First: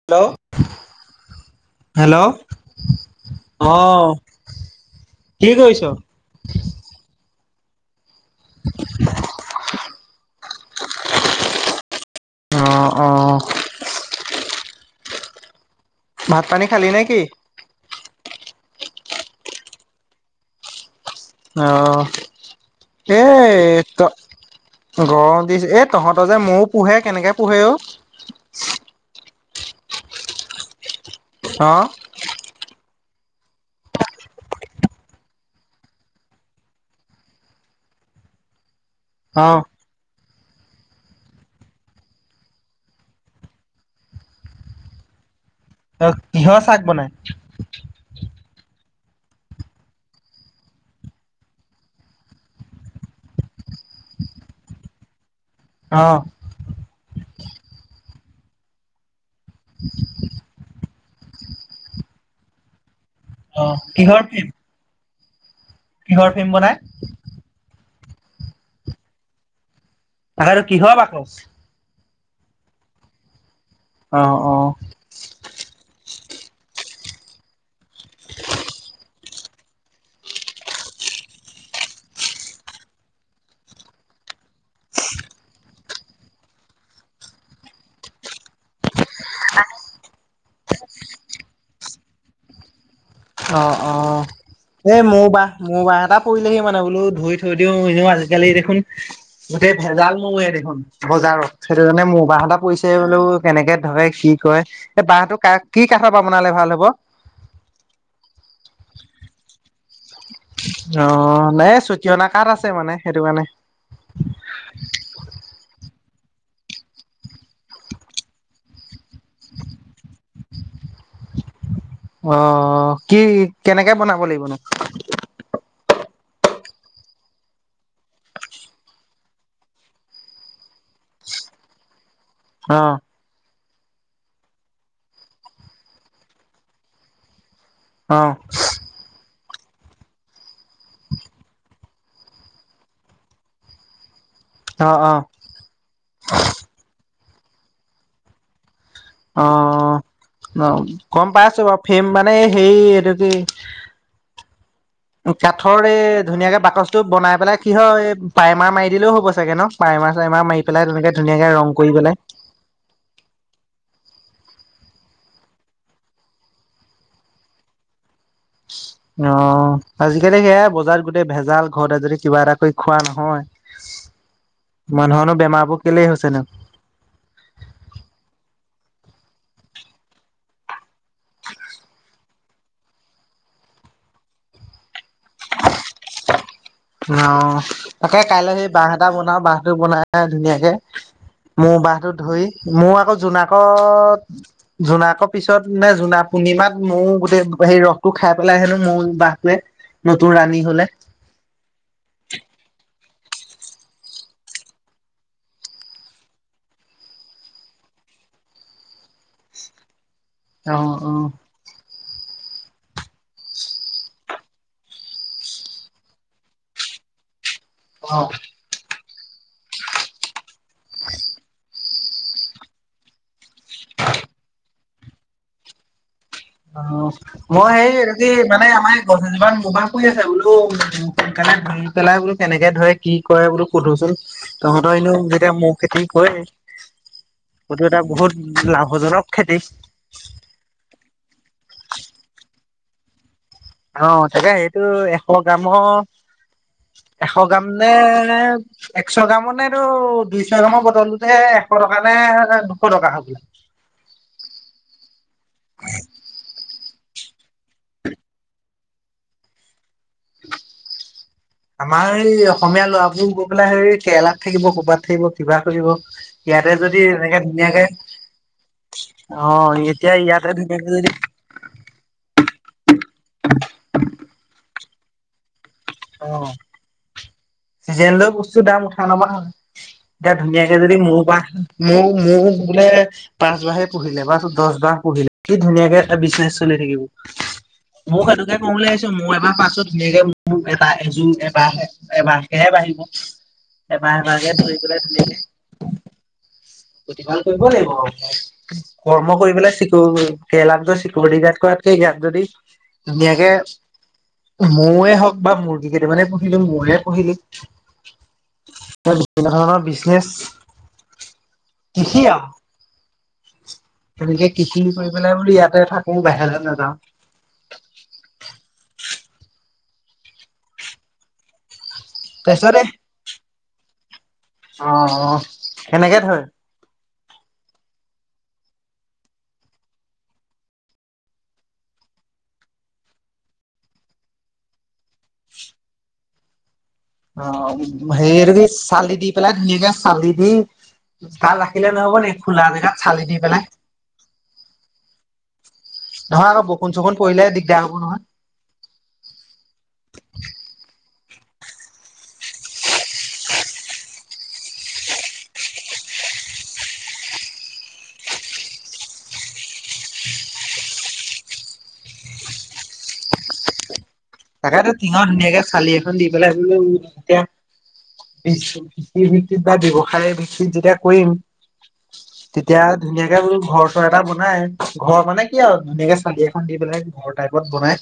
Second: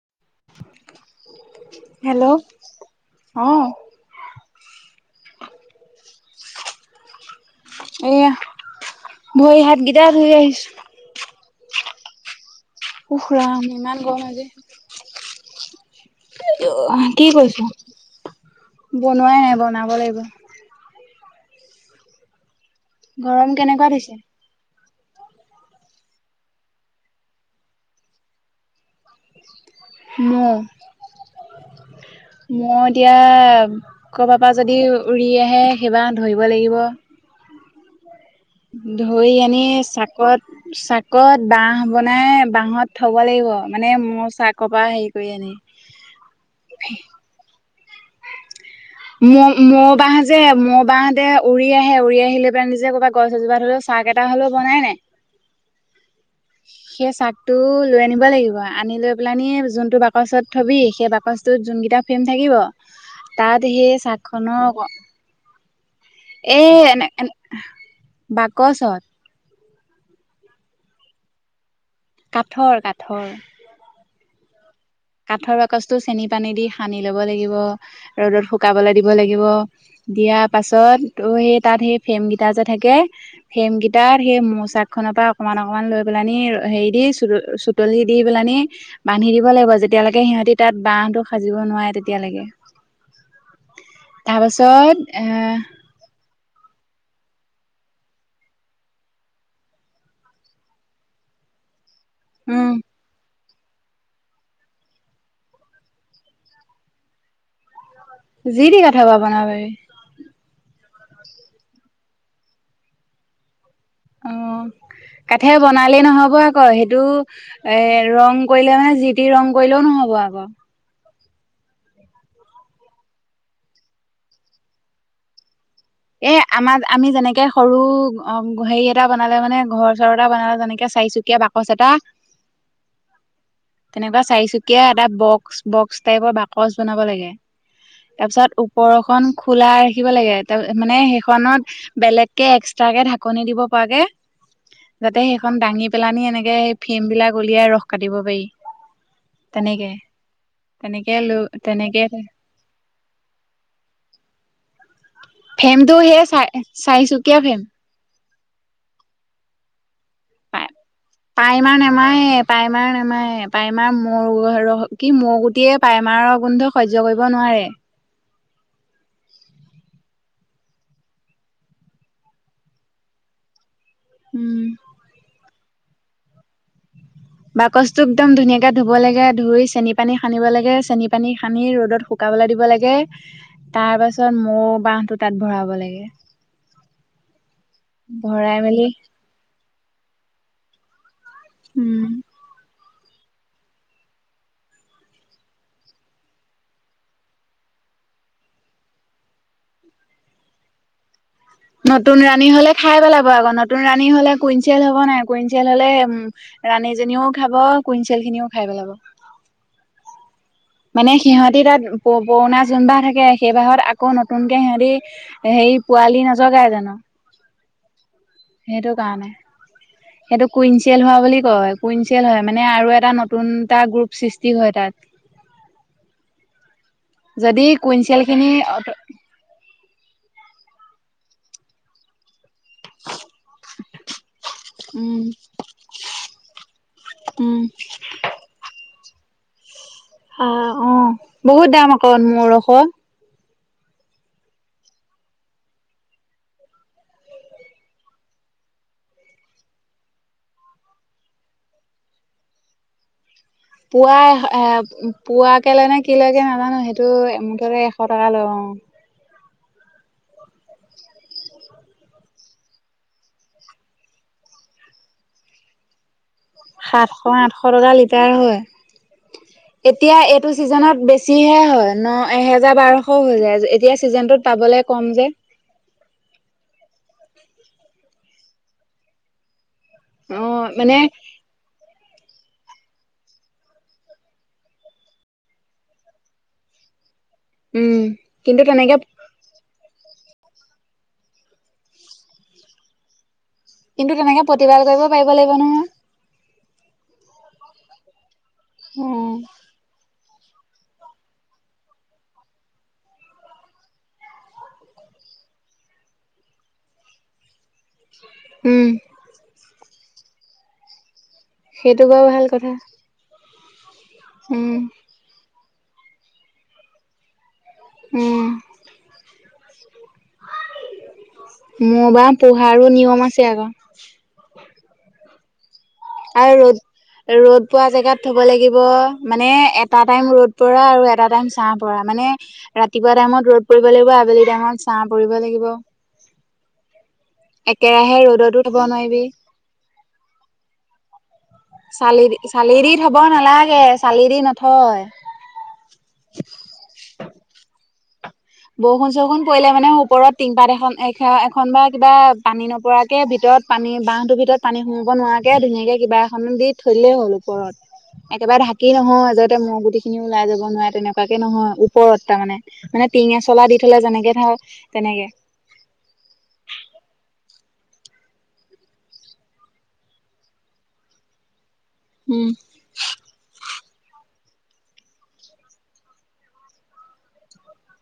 Hello. Hello অ। কি কৰিছ? এয়া ভৰি হাতগেইটা ধুই আহিছো। অ ওখ অ' ৰাম ইমান গৰম আজী। ভাত পানী খালি নে আহ কি কৈছ? বনোৱাই নাই বনাব লাগিব। অহ এ গৰম কেনেকুৱা ত দিছে গৰম দিছে এ তহঁত যে মৌ পোহে কেনেকে পোহে অ? মৌ। অহ। এতিয়া ক'ৰবাৰ পৰা যদি উৰি আহে সেইবা ধৰিব লাগিব। ধৰি আনি চাকত চাকত বাঁহ বনাই বাঁহত থ'ব লাগিব মানে মোৰ চাকৰ পৰা হেৰি কৰি আনি। আহ কিহৰ চাক বনাই। ম মৌ বাঁহ যে ম বাহতে উৰি আহে উৰি আহিলে পিনে নিজে কৰবা গছ এজোপাত হ'লেও চাক এটা হ'লেও বনাই নাই। [inaudible] সেই চাকটো লৈ আনিব লাগিব আনিলৈ পেলানীয়ে যোনটো বাকচত থ'বি সেই বাকচটোত যোনকেইটা ফ্ৰেম থাকিব তাত অ' সেই চাক কিহৰ ফিল্ম খনৰ কিহৰ ফিল্ম এ বনাই? এনে এনে বাকচত। তাকে ত আৰু কিহৰ বাকচ? কাঠৰ কাঠৰ। অ অ। কাঠৰ বাকচটো চেনি পানী দি সানি ল'ব লাগিব ৰ'দত শুকাবলৈ দিব লাগিব। দিব দিয়াৰ পাছত তোৰ সেই তাত ফ্ৰেম কেইটা যে থাকে ফ্ৰেমকাইটাত সেই মোচাক খনৰ পৰা অকমান অকমান লৈ পেলানি হেৰি দি চ চুতলি দি পেলানি বান্ধি। দিব লাগিব যেতিয়ালৈকে সিহঁতি তাত বাহটো সাজিব নোৱাৰে তেতিয়ালৈকে। অ অ তাৰপাছত এই এ মোৰ বাহ মোৰ বাহ এটা কৰিলেহে মানে বোলো ধুই থৈ দিও এনেও আজিকালি দেখোন গোটেই ভেজাল নে দেখোন। সেইটো কাৰণে মৌবাহ এটা উম পৰিছে বোলো কেনেকে ধৰে কি ক এই বাহটো কা কি কাঠৰ পৰা বনালে ভাল হব। যি তি কাঠ পা বনাব পাৰি। অ নাই চুটি অনা কাত আছে মানে সেইটো কাৰণে। হ'ব আকৌ সেইটো এ ৰং কৰিলে মানে জি টি ৰং কৰিলেও নহ'ব আকৌ। আহ কি কেনেকে বনাব লাগিবনো। এ আমাৰ আমি যেনেকে সৰু হেৰি এটা বনালে মানে ঘৰ চৰ এটা বনালে যেনেকে চ চাইছুকীয়া বাকচ এটা। অ। তেনেকুৱা চাৰিচুকীয়া এটা বক্স বক্স টাইপৰ বাকচ বনাব লাগে। অ তাৰপিছত ওপৰখন খোলা ৰাখিব লাগে। তাৰ মানে সেইখনত বেলেগকে এক্সট্ৰাকে ঢাকনি দিব পৰাকে। অ অ যাতে সেইখন দাঙি পেলান এনেকে সেই ফেম বিলাক উলিয়াই ৰস কাটিব পাৰি। অ তেনেকে অ তেনেকে গম লৈ পাই আছো বাৰু তেনেকে ফেম মানে সেই এইটো কি? কাঠৰ ফ্ৰেমটো সেই এই চাই ধুনীয়াকে বাকচটো বনাই চাৰিচুকীয়া পেলাই ফ্ৰেম কি হয় এই পাইমাৰ মাৰি দিলেও হ'ব চাগে ন। প্ৰাইমাৰ চাইমাৰ মাৰি পেলাই তেনেকে ধুনীয়াকে পাই ৰং মাৰ কৰি পেলাই নেমায় পায় মাৰ নেমায় পায়মাৰ। মোৰ ৰ কি মোৰ গুটিয়ে পাইমাৰৰ গোন্ধক সয্য কৰিব নোৱাৰে। অ আজিকালি সেয় বজাৰত গোটেই ভেজাল ঘৰতে যদি কিবা এটা কৰি খোৱা নহয়। উম মানুহৰো বেমাৰবোৰ কেলেই হৈছে ন। বাকচটো একদম ধুনীয়াকে ধুব লাগে ধুই চেনি পানী খানিব লাগে চেনি পানী সানি ৰ'দত শুক দিব লাগে তাৰ পাছত মৌ বাহটো তাত ভৰাব লাগে অ তাকে কাইলে ভৰাই সেই মেলি বাহ এটা বনাও বাহটো বনাই ধুনীয়াকে মৌ উম বাহটো ধৰি মৌ আকৌ জোনাকত -জোনাকৰ পিছত নে জোনাক পূৰ্ণিমাত মোৰ গোটেই হে ৰস খাই পেলাই হেনো মই বাহটোৱে নতুন ৰাণী হলে নতুন ৰাণী হলে খাই পেলাব। আকৌ নতুন ৰাণী হলে কুইনচেল হ'ব নাই কুইনচেল হলে ৰাণীজনীও খাব কুইনচেল খিনিও খাই পেলাব। [unintelligible] অ' মানে অ' সিহঁতি তাত প পুৰণা যোনবাহ থাকে সেইবাহত আকৌ নতুনকে সিহঁতি হেৰি পোৱালি নযগাই জানো অ সেইটো কাৰণে সেইটো কুইনচিয়েল হোৱা বুলি কয় কুইনচিয়েল হয় মানে আৰু এটা নতুন নতুনটা গ্ৰুপ সৃষ্টি হয় তাত অ যদি মই সেই কুইনচিয়েল যদি খিনি মানে আমাৰ এই গছ এজোপা মৌ বা [unintelligible] পেলাই বোলো কেনেকে ধৰে কি কৰে বো সোধোচোন তহঁতৰ এনো উম যেতিয়া মৌ খেতি কৰে উম সটো এটা বহুত লাভজনক খেতি আহ অ বহুত দাম আক মৌ ৰস অ তাকে সেইটো এশ গ্ৰামৰ এশ গ্ৰাম নে এশ গ্ৰাম নেটো দুইশ গামৰ বটলতে এশ টকা নে দুশ টকা হব পুৱা এ পোৱা কে লয় নে কি লৈকে নাজানো সেইটো মুঠতে এশ টকা লয় অ উম [unintelligible] আমাৰ এই অসমীয়া লৰাবোৰ গৈ পেলাই হেই কেৰেলাত থাকিব কৰবাত থাকিব কিবা কৰিব। ইয়াতে যদি সাতশ এনেকে আঠশ ধুনীয়াকে টকা লিটাৰ হয়। অ', এতিয়া ইয়াতে এইটো ধুনীয়াকে চিজনত যদি বেছিহে হয় ন। এহেজাৰ বাৰশ হৈ যায় এতিয়া ছিজনটোত পাবলে কম যে অ চিজনলৈ বস্তু দাম উঠা নবা হ এতিয়া অ ধুনীয়াকে যদি মানে মৌৰ বা মৌৰ- মৌৰ বোলে পাঁচবাৰে পহিলে বা দহ বাৰ পহিলে কি ধুনীয়াকে এটা বিজনেছ চলি থাকিব। উম মোও সোকে কিন্তু কম বুলি তেনেকে আহিছো মোৰ এবাৰ পাছত ধাকে মোৰ এটা এযোৰ এবাৰে এবাৰেহে বাঢ়িব কিন্তু এবাৰ এবাৰ তেনেকে যে ধৰি প্ৰতিবাদ গলৈ কৰিব ধে পাৰিব লাগিব নহয় প্ৰতিপাল কৰিব লাগিব অ কৰ্ম কৰি পেলাই চিক কেৰেলাক য চিকিুৰিটি গাৰ্ড কৰাতকে ইয়াক যদি ধুনীয়াকে মৌৱে হওক বা মুৰ্গী কেইটামানে পুহিলো মৌয়ে পুহিলো উম বিভিন্ন ধৰণৰ শেষ সেইটো বাৰু ভাল কথা। তেনেকে উম কৃষি কৰি পেলাই বোল ইয়াতে থাকো বাহিৰলৈ নাযাওঁ। অ মোৰ বাৰ পূহাৰো নিয়ম আছে আকৌ অ অ সেনেকে থই আৰু ৰ'দ ৰ'দ পোৱা জেগাত থব লাগিব মানে এটা টাইম ৰ'দ পৰা আৰু এটা টাইম চাহ পৰা মানে ৰাতিপুৱা টাইমত ৰ'দ পৰিব লাগিব আবেলি টাইমত চাহ পৰিব লাগিব। অ একেৰাহে হেৰি এইটো কি ৰ'দতো থব চালি নোৱাৰিবি দি পেলাই ধুনীয়াকে চালি দি ভাল ৰাখিলে নহব চালি নে খোলা জেগাত থব চালি দি পেলাই নালাগে চালি দি নথয় নহয় আকৌ বৰষু চকুণ পৰিসিলে দিগদাৰ হ'ব নহয়। বৰষুণ চৰষুণ পৰিলে মানে ওপৰত টিংপাত এখন এ এখন বা কিবা পানী নপৰাকে ভিতৰত ৰত পানী বাহটোৰ ভিতৰত পানী সোমব নোৱাৰাকে ধুনীয়াকে কিবা এখন দি থৈলেই হ'ল ওপৰত একেবাৰে ঢাকি নহয় যাতে ম গুটি খিনিও ওলাই যাব নোৱাৰে তেনেকুৱাকে নহয় ওপৰত তাৰ মানে মানে টিঙ চলা দি থ'লে যেনেকে ধৰ তাকেত টিঙত তেনেকে ধুনীয়াকে চালি এখন দি পেলাই এয়া কৃষিৰ ভিত্তিত বা ব্যৱসায় ভিত্তিত যেতিয়া কৰিম। উম তেতিয়া ধুনীয়াকে ম ঘৰ এটা বনাই ঘৰ মানে কি আৰু ধুনীয়াকে চালি এখন দি পেলাই ঘৰ টাইপত বনাই।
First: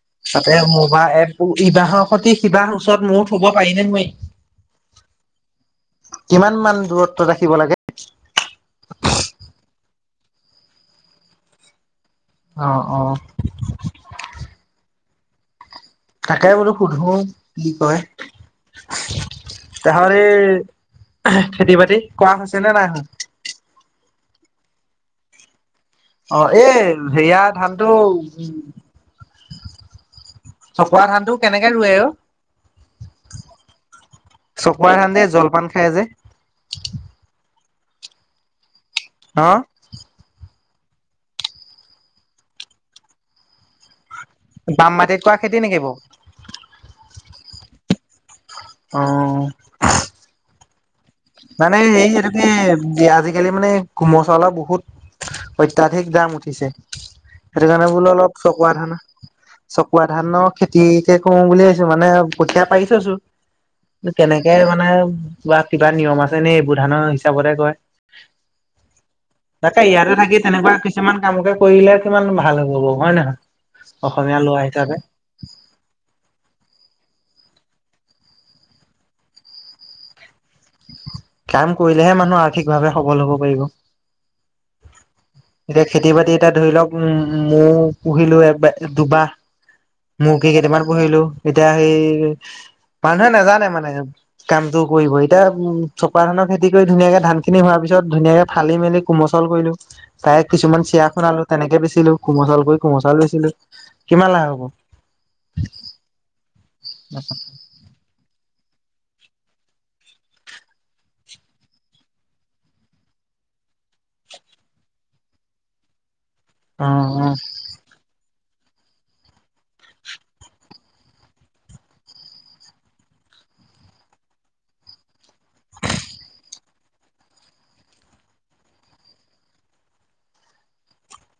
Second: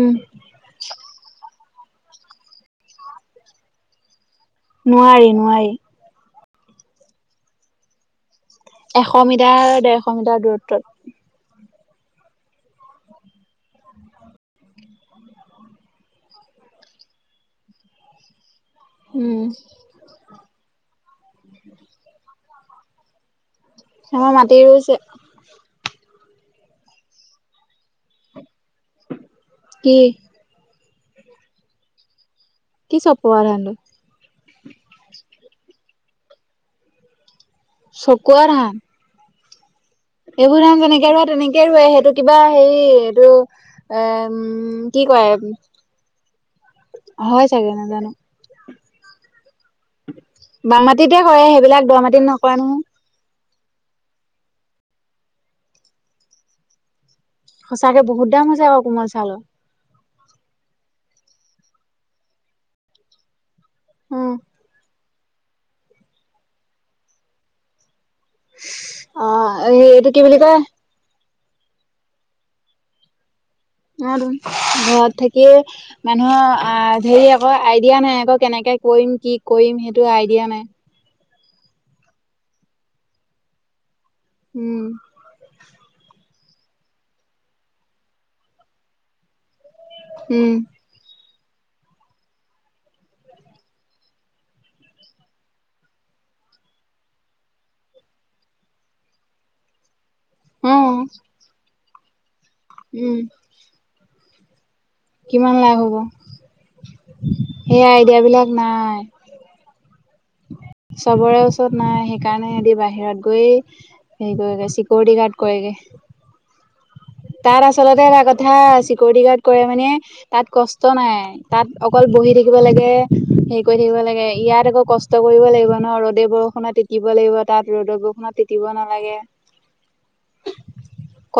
উম তাতে মোবা এপ ইবাহৰ স সিবাহৰ ওচৰত ময়ো থব পাৰিনে মই নোৱাৰি নোৱাৰি। কিমান মান দূৰত্ব ৰাখিব লাগে। এশ মিটাৰ দেৰশ মিটাৰ দূৰত্বত অ অ। তাকে বোলো সোধো বুলি কয় উম তাহৰ এই খেতি বাতি কৰা হৈছে নে নাই হ। স মই মাতি ৰুইছে অ এই সেয়া ধানতটো উ কি থকুৱা ধানটো কেনেকে ৰুৱে আৰু কি চপোৱা ধানটো চকুৱ খান্দে জলপান খাই যে চকুৱাৰ ধান হা দেহু ধাম যেনেকে ৰে তেনেকে ৰোৱে সেইটো কিবা হেৰি এইটো এ। উম বাম কি মাটিত কয় কোৱা খেতি নেকি বৌ হয় চাগে ন জানো? অ। বাম মাটিতে কৰে মানে সেইবিলাক দ মাটিত এইটোক নকৰে নহয় আজিকালি মানে ঘোম চলাও বহুত অত্যাধিক দাম উঠিছে। সেইটো কাৰণে সঁচাকে বোলো বহুত অলপ দাম হৈছে চকুৱ আকৌ ধান কোমল চাউলৰ চকুৱ ধানৰ খেতি। কো বুলি ভিছো মানে কঠিয়া পাৰিছ চো কেনেকে মানে। কিবা নিয়ম আছে নে এইবোৰ ধানৰ হিচাপতে কয়। অ তাকে ইয়তে এইটো কি থাকি বুলি কয় তেনেকুৱা কিছুমান কাম ক কৰিলে কিমান ভাল হ'ব ব হয় নহয়। অ অসমীয়া ল'ৰা হিচাপে ঘৰত থাকি মানুহৰ আহ হেৰি আকৌ আইডিয়া নাই আকৌ কেনেকে কৰিম কি কৰিম সেইটো আইডিয়া নাই। কাম কৰিলেহে মানুহ আৰ্থিকভাৱে সবল হব পাৰিব। উম এতিয়া খেতি বাতি এটা ধৰি লওক উম মৌ পুহিলো এবাৰ দুবাহ মৰ্গী উম কেইটামান পঢ়িলো এতিয়া সেই মানুহে নাজানে মানে কামটো কৰিব এতিয়া উম চপা ধানৰ খেতি কৰি ধুনীয়াকে ধান খিনি হোৱাৰ পিছত। ৰ পিছত ধুনীয়াকে ফালি মেলি কোমচল কৰিলো। তায়ে অ কিছুমান চিয়া খুনালো তেনেকে বেচিলো কোমল চাউল কৰি কোমল চাউল উম বেচিলো কিমান লাভ হব। কিমান লাভ হ'ব সেই আইডিয়া বিলাক নাই। [inaudible] চবৰে ওচৰত নাই সেইকাৰণে সিহতি বাহিৰত গৈয়ে হেৰি কৰেগে চিকিউৰিটি গাৰ্ড কৰেগে। [inaudible] অ তাৰ আচলতে এ কথা কথাা চিকিউৰিটি গাৰ্ড কৰে মানে তাত কষ্ট নাই তাত অকল বহি থাকিব লাগে। হেৰি কৰি থাকিব লাগে ইয়াত আকৌ কষ্ট কৰিব লাগিব ন ৰ'দে বৰষুণত তিতিব লাগিব তাত ৰ'দৰ বৰষুণত চতিব নালাগে।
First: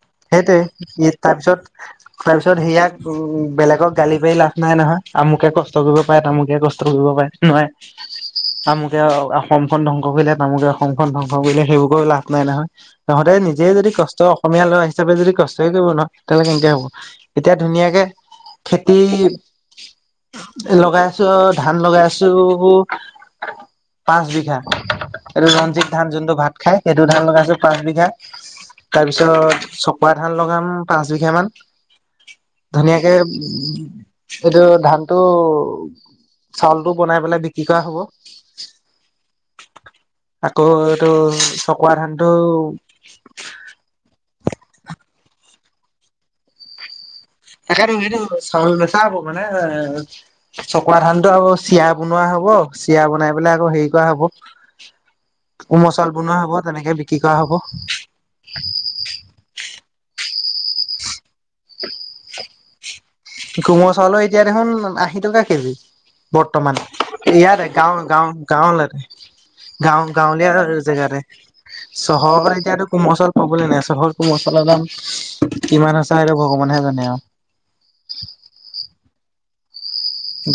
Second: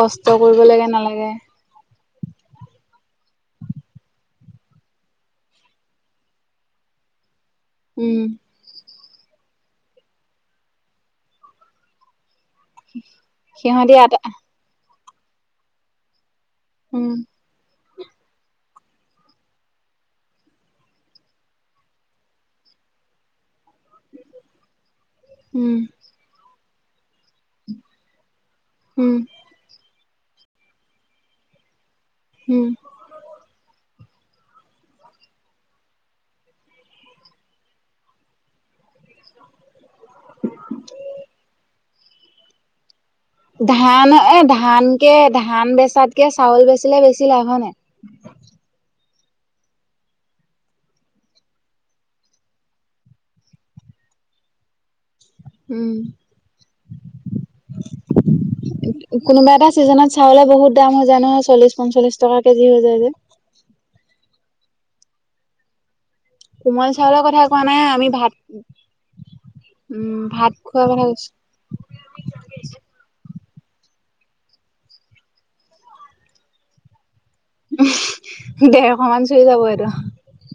কষ্ট কৰিব লাগে ই নালাগে তাৰপিছত। তাৰপিছত সেয়াাক উ বেলেগক গালি পাৰি লাভ নাই নহয় আমুকে কষ্ট কৰিব পাৰে তামুকে কষ্ট কৰিব পাৰে। নহয় উম তামুকে অসমখন ধ্বংস কৰিলে তামুকে অসমখনন ধ্বংস কৰিলে সেইবোৰকেও লাভ। নাই নহয় তহতে নিজে যদি সিহঁতি কষ্ট আটা অসমীয়া ল'ৰা হিচাপে যদি কষ্টয়ে কৰিব নহয়। তেতিলে কেনেকে হ'ব উম এতিয়া ধুনীয়াকে খেতি। লগাই আছো অ ধান লগাই আছো। পাঁচ বিঘা এইটো উম ৰঞ্জিত ধান যোনু ভাত খাই। সেইটো ধান লগাইছো পাঁচ বিঘা তাৰ উম পিছত চকোৱা ধান লগাম পাঁচ বিঘা মান। উম ধুনিয়াকে উ এইটো ধানতটো চাউলটো বনাই পেলাই বিক্ৰী কৰা হ'ব। [inaudible] আকৌ এইটো চকোৱা ধানটো। ধান এ ধান কেে ধান বেচাতকে চাউল বেচিলে বেছি। লাভ হয় নাই এক চাল মেচা হব। মানে এ চকোৱা ধানতটো আকৌ চিয়া বনোৱা হব চিৰা বনাই পেলাই আকৌ হেৰি কৰা হ'ব। কোমল উম চাউল বনোৱা হব তেনেকে বিক্ৰী কৰা হ'ব। কোনোবা এটা চিজনত চাউলে। বহুত দাম হৈ যায় নহয় চল্লিশ পঞ্চলিশ টকা কেজি হৈ যায় যে। কোমো চাউলো এতিয়া দেখোন আশী টকা কেজি। বৰ্তমান কোমল চাউলৰ কথা কোৱা ইয়াৰে নাই গাঁও আমি গাও ভাত গাঁৱলৈৰে। গাঁও উম গাঁৱলীয়া ভাত আৰু খোৱাৰ কথা জেগাতে কৈছো। চহৰৰ এতিয়াতো কোমলল হ'বলে নেচৰটো মচলা দাম কিমান আছ সটো ভগৱানেহে জানে আৰু উ দেৰশ মান চুই যাব আৰু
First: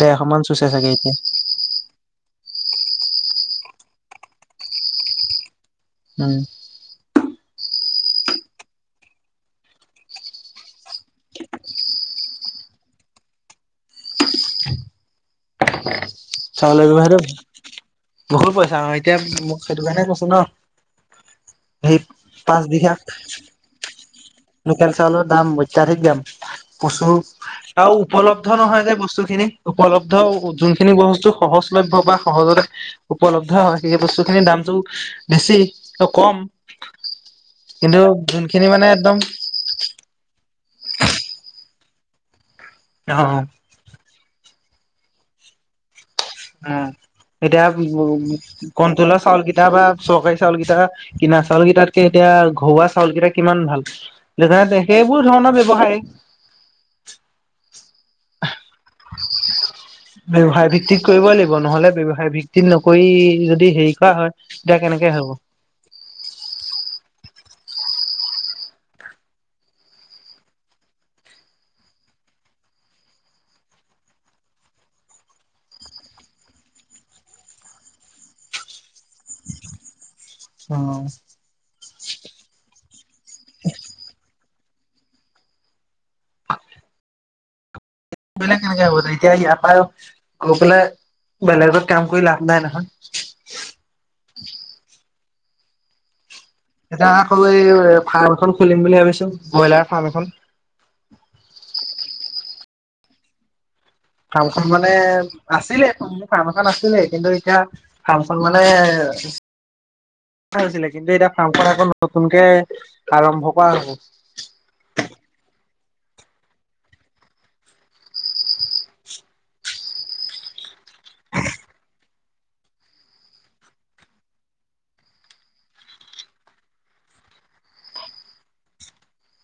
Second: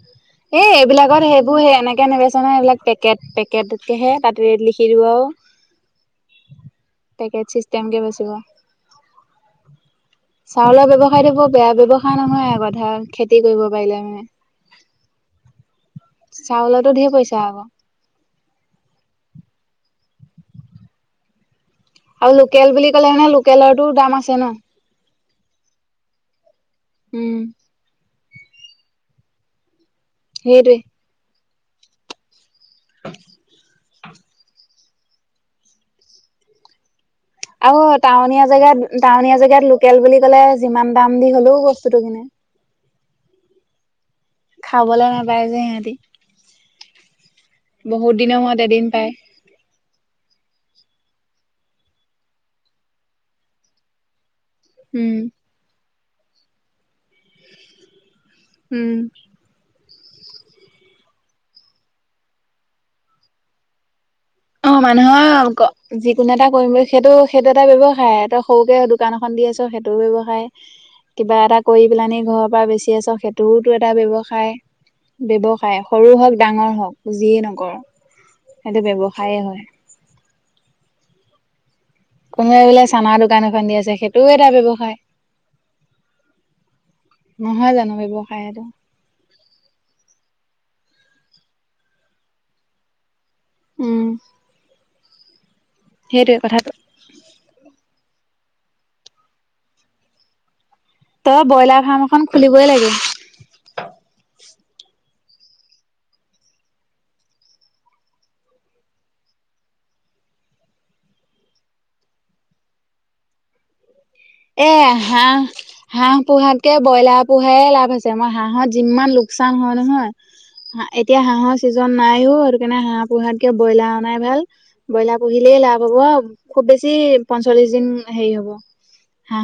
ডেৰশ মান চুইছে চাগে এতিয়া এইবিলাকত সেইবোৰ সেই এনেকে নবচ। চনা এইবিলাক পেকেট পেকেটকেহে তাতেৰে লিখি দিওঁ আৰু উম চিম কে বাচিব চাউলৰ ব্য্য়ৱসায়ত হব [unintelligible] বেয়া ব্যয়ৱসায় নহয় আ কথা খেতি কৰিব পাৰিলে মানে। চাউলৰ চাউলতো ধেৰ ব্যহাৰটো পইচা আকৌ বহত পইছা এতিয়া। সেইটো কাৰণে কৈছো ন। সেই আৰু লোকেল বুলি পাঁচবিঘাগ ক'লে মানে লোকেলৰতো দাম আছে ন। লোকেল চাউলত। দাম অত্যাধিক দাম প্ৰচুৰ উম আৰু উপলব্ধ নহয় যে বস্তু খিনি। উপলব্ধ সেইটোৱে। যোনখিনি বস্তু সহজলভ্য বা সহজতে উপলব্ধ হয়। সেই বস্তুখিনিৰ দামটো বেছি ত কম। আৰু কিন্তু টাউনীয়া যোনখিনি মানে জেগাত একদম টাউনীয়া জেগাত লোকেল বুলি ক'লে যিমান দাম দি হলওত। কিনে। অ। খাবলৈ নাপায় যে সিহঁতি। উ এতিয়া উ বহুত দিনৰ মূৰত এদিন পায় কণটলা চাউল কেইটা বা চৰকাৰী চাউল কেইটা। কিনা চাউল কেইটাতকে এতিয়া ঘৰুৱা চাউল কেইটা কিমান ভাল। উম। সেইবোৰ ধৰণৰ ব্যৱসায়। উম। ব্যসায় ভিত্তিত কৰিবই লাগিব নহলে ব্যসায় ভিত্তিত নকৰি যদি হেৰি কৰা হয়। অ তেতিয়া কেনেকে হব মানুহৰ যিকোনো এটা কৰিম বুলি সেইটো। সেইটো এটা ব্যৱসায় তই সৰুকে দোকান এখন দি আছ সেইটোও ব্যয়ৱসায়। কিবা এটা কৰি পেলানি ঘৰৰ পৰা বেচি আছ সেইটোওতো এটা ব্যয়ৱসায়। ব্যয়ৱসায় সৰু হওক ডাঙৰ হওক যিয়ে নকৰ সেইটো ব্যয়ৱসায়। খায়ে হয়। অ। কোনোৱাই বোলে চানা দোকান এখন দি আছে সেইটোও এটা ব্যৱসায়। হয়। নহয় জানো। ব্যৱসায় বেলেগ সেইটো। কেনেকে হত এতিয়া আ পায়। আকৌ পেলাই বেলেগত কাম কৰি লাভ নাই নহয়। উম। সেইটোৱে কথা। এতিয়া আকৌ এই ফাৰ্ম এখন খুলিম বুলি ভাবিছো ব্ৰইলাৰ ফাৰ্ম এখন। তই ব্ৰইলাৰ ফাৰ্ম এখন খুলিবই লাগে। ফাৰ্মখন মানে আছিলে ফাৰ্ম এখন আছিলে কিন্তু এতিয়া ফাৰ্মখন মানে। হৈছিলে কিন্তু এতিয়া ফাৰ্মখন আকৌ নতুনকে আৰম্ভ কৰা হব। এ হাঁহ হাঁহ পোহাতকে ব্ৰইলাৰ পোহাই লাভ আছে মই হাঁহত যিমান ল। লোকচান হলে নহয়। হ এতিয়া হাঁহৰ ছিজন নাইও সেইটো কাৰণে হাঁহ পোহাতকে ব্ৰইলাৰ অননাই ভাল ব্ৰইলাৰ পুহিলে। লাভ হব খুব বেছি পঞ্চল্লিশ দিন হেৰি হব। হাঁহ